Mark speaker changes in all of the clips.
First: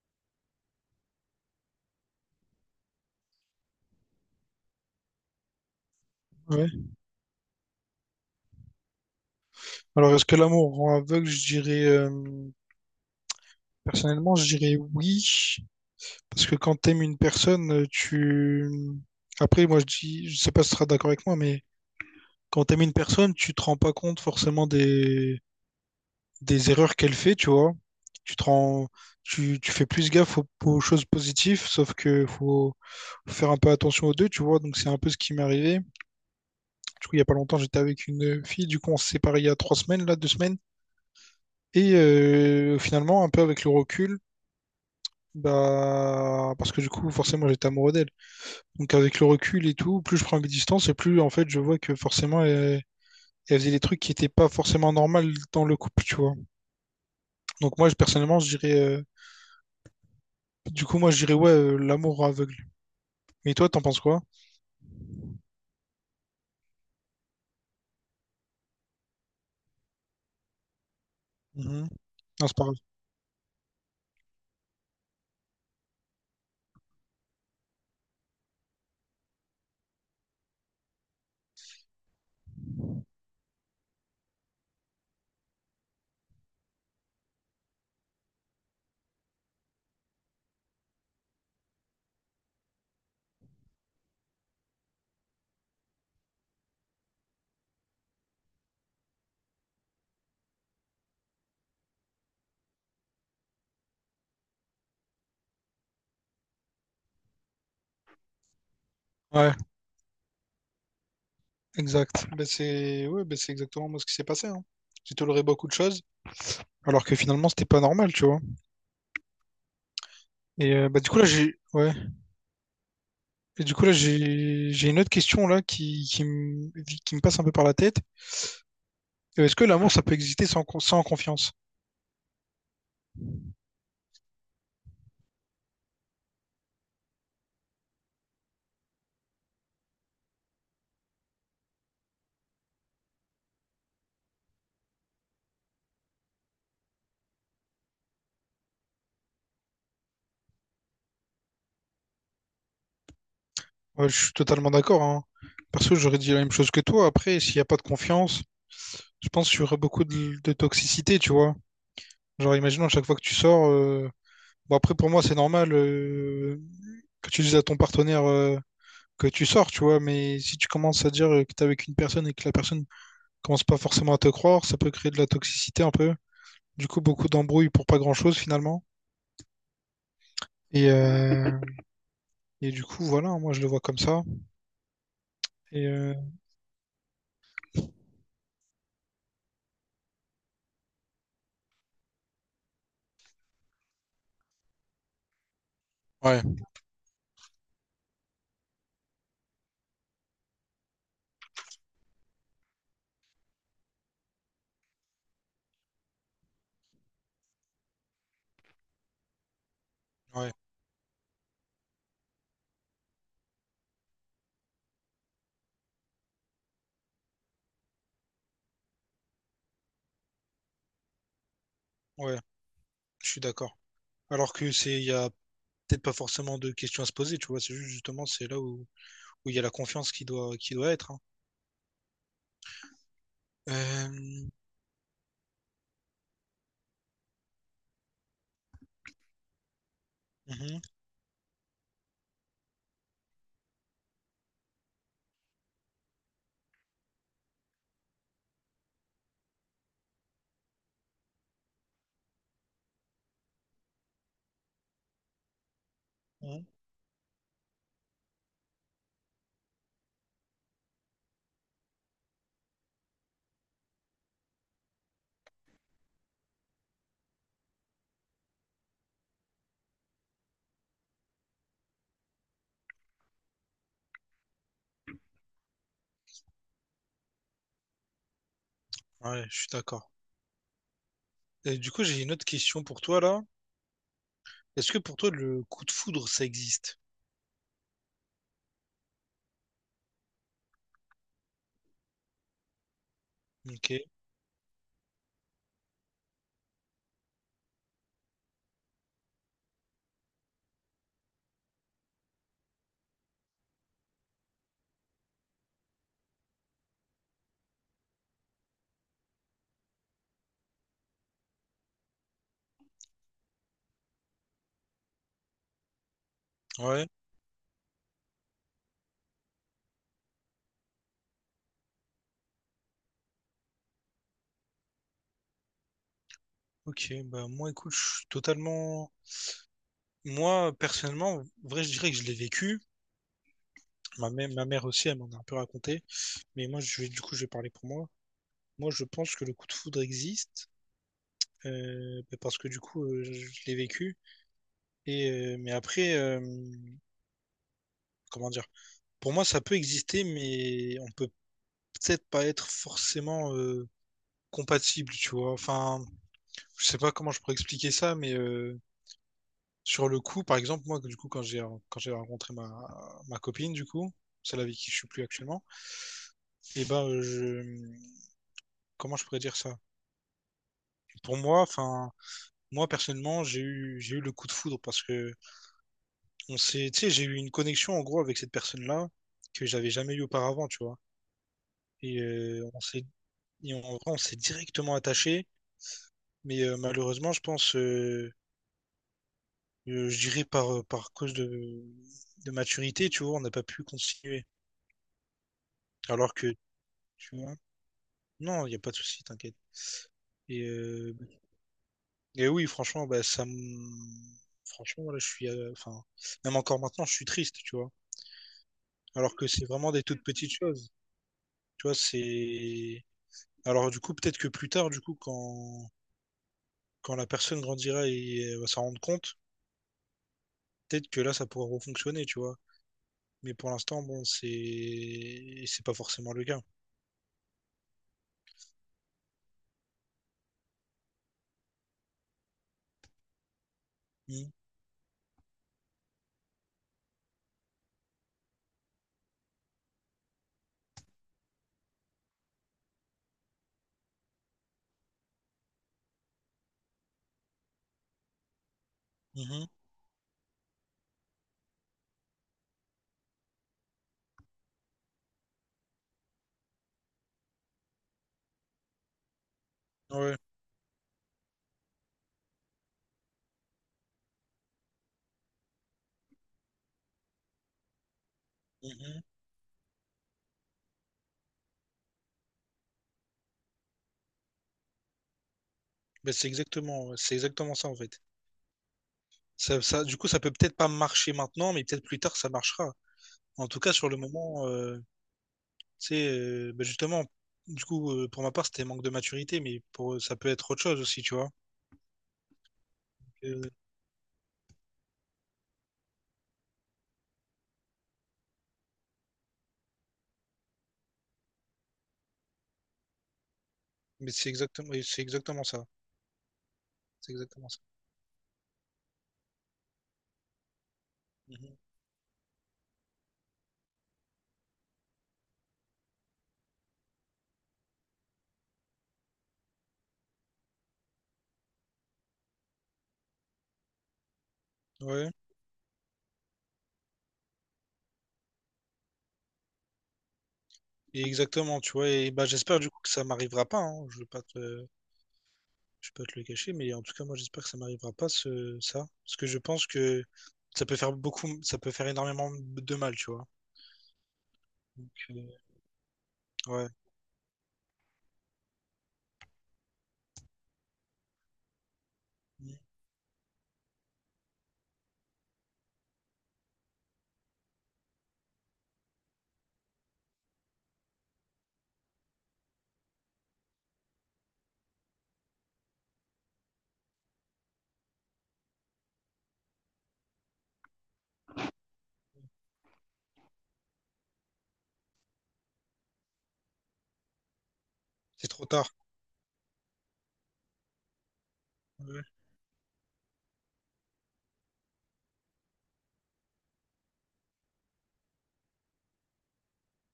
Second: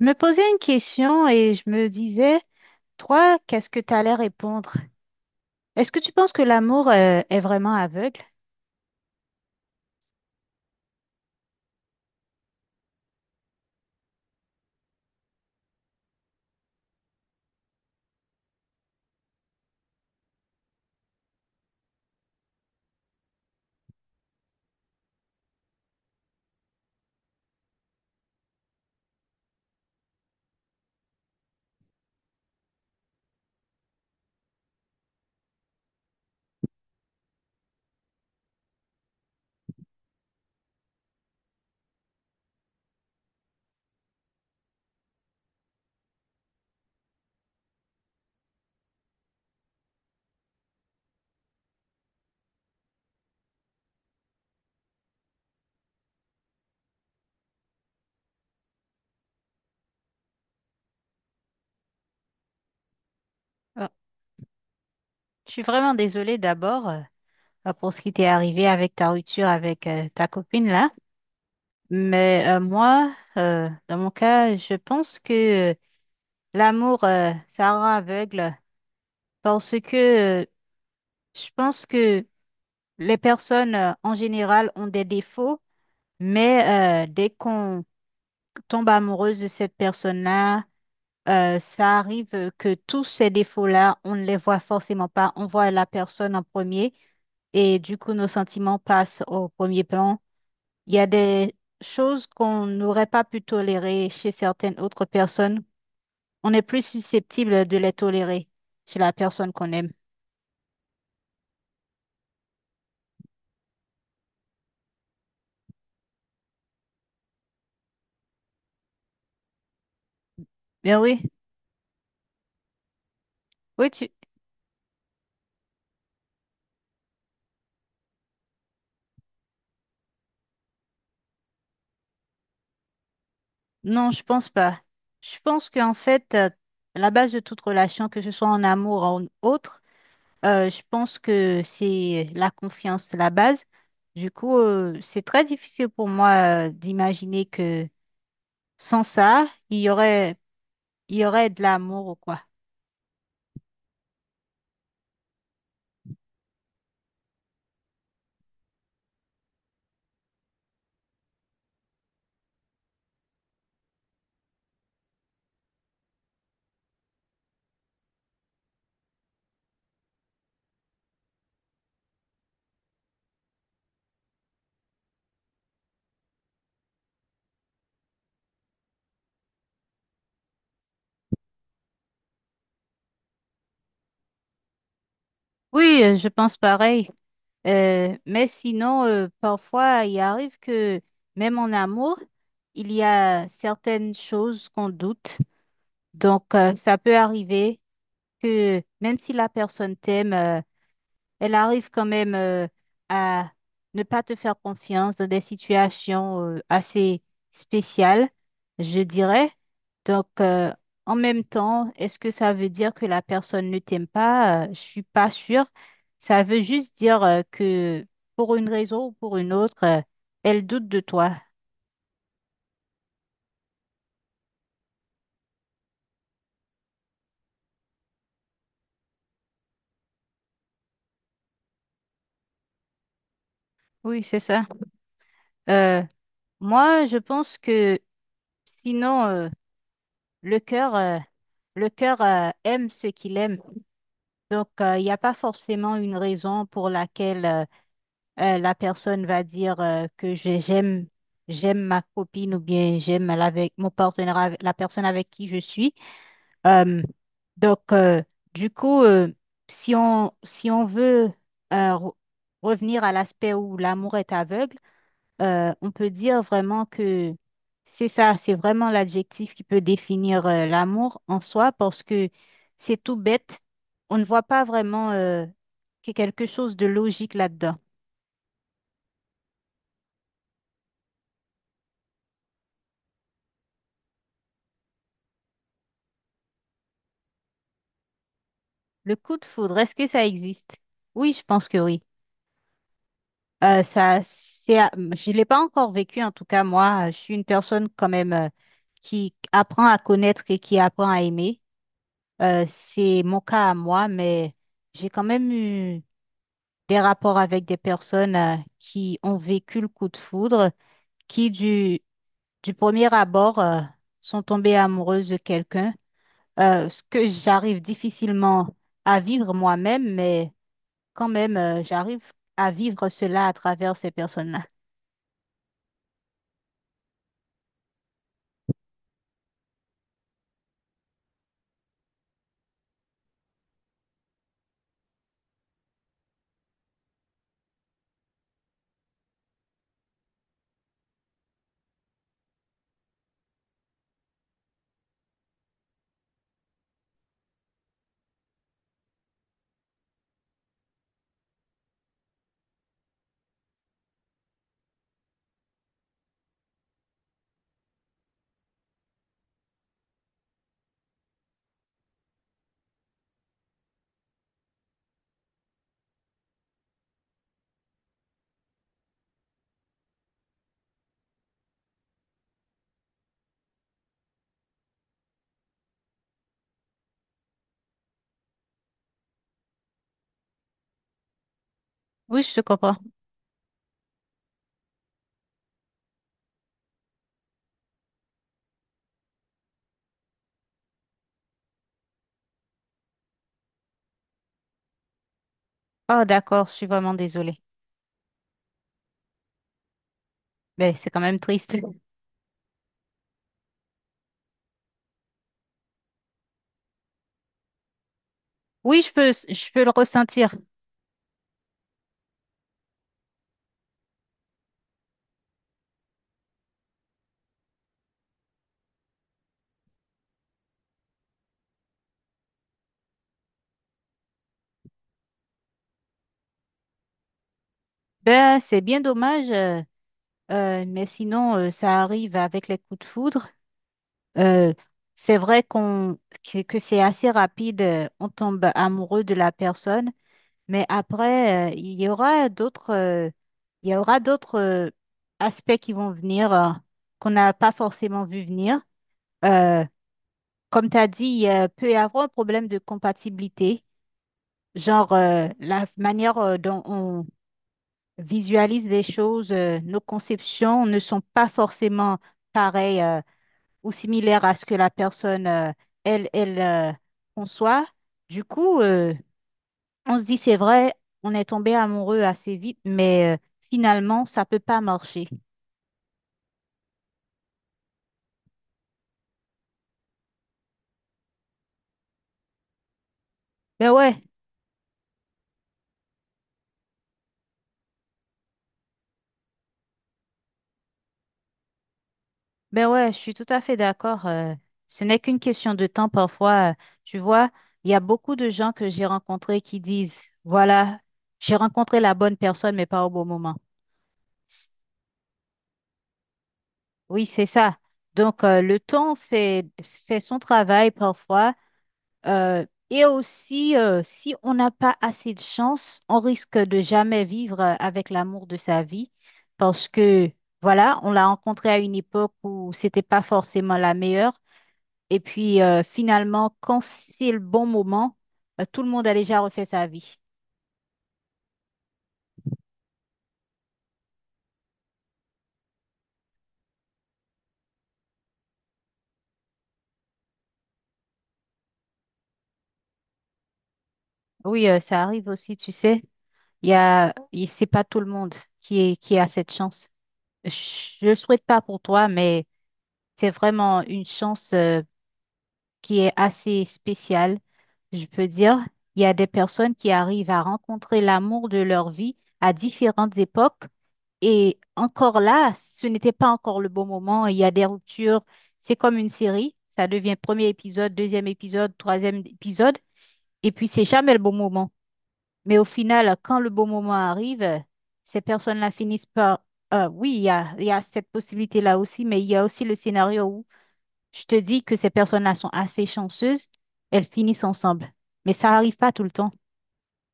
Speaker 1: Je me posais une question et je me disais, toi, qu'est-ce que tu allais répondre? Est-ce que tu penses que
Speaker 2: Ouais.
Speaker 1: l'amour, est vraiment aveugle?
Speaker 2: Alors, est-ce que l'amour rend aveugle? Je dirais, personnellement, je dirais oui. Parce que quand t'aimes une personne, tu... Après, moi, je dis, je sais pas si tu seras d'accord avec moi, mais quand t'aimes une personne, tu te rends pas compte forcément des erreurs qu'elle fait, tu vois. Tu te rends, tu fais plus gaffe aux choses positives, sauf que faut faire un peu attention aux deux, tu vois. Donc, c'est un peu ce qui m'est arrivé. Du coup, il y a pas longtemps, j'étais avec une fille. Du coup, on s'est séparés il y a 3 semaines, là, 2 semaines. Et finalement, un peu avec le recul, bah, parce que du coup, forcément, j'étais amoureux d'elle. Donc, avec le recul et tout, plus je prends mes distances et plus, en fait, je vois que forcément, elle, elle faisait des trucs qui n'étaient pas forcément normaux dans le couple, tu vois. Donc, moi, personnellement, je dirais, du coup, moi, je dirais, ouais, l'amour aveugle. Mais toi, t'en
Speaker 1: Oh,
Speaker 2: penses quoi?
Speaker 1: je suis vraiment désolée d'abord, ah, pour ce qui t'est arrivé avec ta rupture avec, ta copine là.
Speaker 2: Mhm.
Speaker 1: Mais
Speaker 2: Non, c'est pareil.
Speaker 1: moi, dans mon cas, je pense que l'amour, ça rend aveugle parce que je pense que les personnes, en général, ont des défauts, mais dès qu'on tombe amoureuse de cette personne-là, ça arrive que tous ces défauts-là, on ne les voit forcément pas. On voit la personne en premier et du coup, nos sentiments passent au premier plan. Il y a des choses qu'on n'aurait pas pu tolérer chez certaines autres personnes. On est plus susceptible de les tolérer chez la personne
Speaker 2: Ouais,
Speaker 1: qu'on aime.
Speaker 2: exact. Bah, c'est, ouais, bah, c'est exactement moi ce qui s'est passé, hein. J'ai toléré beaucoup de choses, alors que finalement, c'était pas normal, tu vois. Et
Speaker 1: Mais
Speaker 2: bah, du coup,
Speaker 1: oui,
Speaker 2: là, j'ai, ouais. Et du coup,
Speaker 1: oui,
Speaker 2: là,
Speaker 1: tu...
Speaker 2: j'ai une autre question là qui me passe un peu par la tête. Est-ce que l'amour, ça peut exister sans, sans confiance?
Speaker 1: Non, je pense pas. Je pense qu'en fait, la base de toute relation, que ce soit en amour ou en autre, je pense que c'est la confiance, la base. Du coup, c'est très difficile pour moi d'imaginer que sans ça, il y aurait, il y aurait de l'amour ou quoi.
Speaker 2: Ouais, je suis totalement d'accord, hein. Perso, j'aurais dit la même chose que toi. Après, s'il n'y a pas de confiance, je pense qu'il y aura beaucoup de toxicité, tu vois. Genre, imaginons à chaque fois que tu sors. Bon, après, pour moi, c'est normal que tu dises à ton partenaire que tu sors, tu vois. Mais si tu commences à dire que t'es avec une personne et que la personne commence pas forcément à te croire, ça peut créer de la toxicité un peu. Du coup, beaucoup d'embrouilles pour pas grand-chose finalement. Et, euh, et du coup, voilà, moi, je le vois comme ça. Et
Speaker 1: Oui, je pense pareil. Mais sinon, parfois, il arrive que même en amour, il y a certaines choses qu'on doute.
Speaker 2: ouais,
Speaker 1: Donc, ça peut arriver que même si la personne t'aime, elle arrive quand même à ne pas te faire confiance dans des situations assez spéciales, je dirais. Donc,
Speaker 2: ouais,
Speaker 1: en même temps, est-ce que ça veut dire que la personne ne t'aime pas? Je suis pas sûre. Ça veut juste dire que pour une raison ou pour une autre, elle doute de toi.
Speaker 2: ouais, je suis d'accord. Alors que c'est, il y a peut-être pas forcément de questions à se poser, tu vois. C'est juste justement, c'est là où où il y a la confiance qui doit être. Hein.
Speaker 1: Oui, c'est
Speaker 2: Euh,
Speaker 1: ça. Euh, moi, je pense que sinon, le
Speaker 2: mhm,
Speaker 1: cœur, le cœur aime ce qu'il aime. Donc, il n'y a pas forcément une raison pour laquelle la personne va dire que j'aime j'aime ma copine ou bien avec mon partenaire, la personne avec qui je suis.
Speaker 2: mhm.
Speaker 1: Euh, donc, euh, du coup, euh, si on, si on veut euh, re- revenir à l'aspect où l'amour est aveugle, on peut dire vraiment que c'est ça, c'est vraiment l'adjectif qui peut définir l'amour en soi parce que c'est tout bête. On ne voit pas vraiment qu'il y a quelque chose de logique là-dedans.
Speaker 2: Ouais, je suis d'accord. Et du coup, j'ai une autre question pour toi là. Est-ce que pour toi le coup de foudre ça existe?
Speaker 1: Le coup de foudre, est-ce que ça existe? Oui, je pense que oui.
Speaker 2: Ok.
Speaker 1: Je l'ai pas encore vécu, en tout cas, moi, je suis une personne quand même qui apprend à connaître et qui apprend à aimer. C'est mon cas à moi, mais j'ai quand même eu des rapports avec des personnes qui ont vécu le coup de foudre, qui du, du premier abord sont tombées amoureuses de quelqu'un, ce
Speaker 2: Ouais.
Speaker 1: que j'arrive difficilement à vivre moi-même, mais quand même, j'arrive à vivre cela à travers ces personnes-là.
Speaker 2: Ok. Bah moi, écoute, je suis totalement. Moi, personnellement, en vrai, je dirais que je l'ai vécu. Ma mère aussi, elle m'en a un peu raconté. Mais moi, je vais, du coup, je vais parler pour moi. Moi, je pense que le coup de foudre existe bah, parce que du coup, je l'ai vécu. Et mais après, comment dire? Pour moi, ça peut exister, mais on peut peut-être pas être forcément compatible, tu vois. Enfin. Je sais pas comment je pourrais expliquer ça, mais sur le coup, par exemple, moi, du coup, quand j'ai rencontré ma copine, du coup, celle avec qui je suis plus actuellement, et ben, je, comment je pourrais dire ça? Pour moi, enfin, moi personnellement, j'ai eu le coup de foudre parce que on s'est, tu sais, j'ai eu une connexion en gros avec cette personne-là que j'avais jamais eu auparavant, tu vois. Et
Speaker 1: Oui, je te
Speaker 2: on
Speaker 1: comprends.
Speaker 2: s'est, et en vrai, on s'est directement attaché, mais malheureusement, je pense, je dirais par cause de maturité, tu vois, on n'a pas pu continuer.
Speaker 1: Oh,
Speaker 2: Alors que,
Speaker 1: d'accord, je suis vraiment
Speaker 2: tu vois,
Speaker 1: désolée.
Speaker 2: non, il n'y a pas de souci, t'inquiète. Et,
Speaker 1: Mais c'est
Speaker 2: euh,
Speaker 1: quand même triste.
Speaker 2: et oui, franchement, bah, ça me... Franchement, voilà, je suis... Enfin, même encore maintenant, je suis triste, tu vois.
Speaker 1: Oui,
Speaker 2: Alors que c'est
Speaker 1: je peux le
Speaker 2: vraiment des toutes
Speaker 1: ressentir.
Speaker 2: petites choses. Tu vois, c'est... Alors du coup, peut-être que plus tard, du coup, quand la personne grandira et va s'en rendre compte, peut-être que là, ça pourra refonctionner, tu vois. Mais pour l'instant, bon, c'est... C'est pas forcément le cas.
Speaker 1: Ben, c'est bien dommage, mais sinon, ça arrive avec les coups de foudre.
Speaker 2: Mhm.
Speaker 1: Euh, c'est vrai que c'est assez rapide, on tombe amoureux de la personne, mais après, il y aura d'autres aspects qui vont venir, qu'on n'a pas forcément vu venir.
Speaker 2: Mhm.
Speaker 1: Euh, comme tu as dit, il peut y avoir un problème de compatibilité, genre la manière dont on visualise les choses, nos
Speaker 2: Ouais.
Speaker 1: conceptions ne sont pas forcément pareilles. Ou similaire à ce que la personne, elle conçoit. Du coup,
Speaker 2: Mhm.
Speaker 1: on se dit, c'est vrai, on est tombé amoureux assez vite, mais finalement, ça peut pas marcher.
Speaker 2: Bah, c'est exactement, ouais, c'est exactement ça, en fait. Du coup, ça peut peut-être pas marcher maintenant, mais peut-être plus tard, ça marchera. En tout
Speaker 1: Ben
Speaker 2: cas, sur le
Speaker 1: ouais,
Speaker 2: moment, tu sais, bah, justement, du coup, pour ma part, c'était manque de maturité, mais pour, ça peut être autre chose aussi, tu vois.
Speaker 1: ben ouais, je suis tout à
Speaker 2: Euh,
Speaker 1: fait d'accord. Ce n'est qu'une question de temps parfois. Tu vois, il y a beaucoup de gens que j'ai rencontrés qui disent, voilà, j'ai rencontré la bonne personne, mais pas au bon moment.
Speaker 2: mais c'est exactement, et c'est exactement ça.
Speaker 1: Oui,
Speaker 2: C'est
Speaker 1: c'est
Speaker 2: exactement
Speaker 1: ça.
Speaker 2: ça.
Speaker 1: Donc, fait son travail parfois.
Speaker 2: Mhm.
Speaker 1: Euh, et aussi, si on n'a pas assez de chance, on risque de jamais vivre avec l'amour de sa vie parce que, voilà, on l'a rencontré à une époque où c'était pas forcément la meilleure. Et
Speaker 2: Ouais,
Speaker 1: puis, finalement, quand c'est le bon moment, tout le monde a déjà refait sa vie.
Speaker 2: et exactement, tu vois. Et bah, j'espère du coup que ça m'arrivera pas. Hein. Je veux pas te, Je peux te le cacher, mais en tout cas, moi, j'espère que ça m'arrivera pas, ce, ça. Parce que je pense que ça peut faire beaucoup, ça peut faire énormément de mal, tu vois.
Speaker 1: Oui, ça
Speaker 2: Donc,
Speaker 1: arrive aussi, tu sais. Il y
Speaker 2: ouais,
Speaker 1: a, il- c'est pas tout le monde qui a cette chance. Je, je le souhaite pas pour toi, mais c'est vraiment une chance, qui est assez spécial, je peux dire. Il y a des personnes qui arrivent à rencontrer l'amour de leur vie à différentes époques. Et encore là, ce n'était pas encore le bon moment. Il y a des ruptures. C'est comme une série. Ça devient premier épisode, deuxième épisode, troisième épisode. Et puis, c'est jamais le bon moment. Mais au final, quand le bon moment arrive, ces
Speaker 2: c'est trop
Speaker 1: personnes-là
Speaker 2: tard.
Speaker 1: finissent par... oui, il y a cette possibilité-là aussi, mais
Speaker 2: Ouais.
Speaker 1: il y a aussi le scénario je te dis que ces personnes-là sont assez chanceuses, elles finissent ensemble. Mais ça arrive pas tout le temps.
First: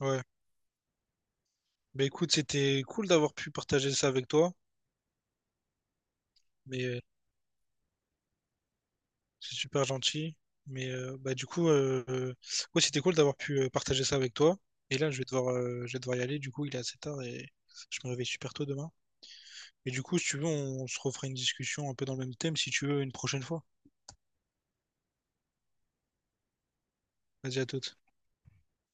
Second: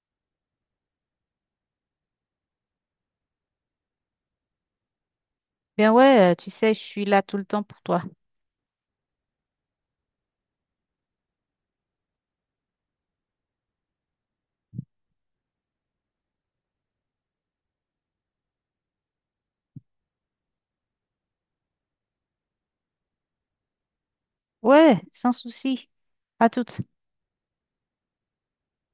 Speaker 2: ouais. Bah, écoute, c'était cool d'avoir pu partager ça avec toi,
Speaker 1: Ben ouais, tu sais, je
Speaker 2: mais
Speaker 1: suis là tout le temps pour toi.
Speaker 2: c'est super gentil. Mais bah, du coup, ouais, c'était cool d'avoir pu partager ça avec toi. Et là, je vais devoir y aller. Du coup, il est assez tard et je me réveille super tôt demain. Et du coup, si tu veux, on, se refera une discussion un peu dans le même thème, si tu veux, une prochaine fois.
Speaker 1: Ouais, sans souci. À toutes.
Speaker 2: Vas-y, à toute.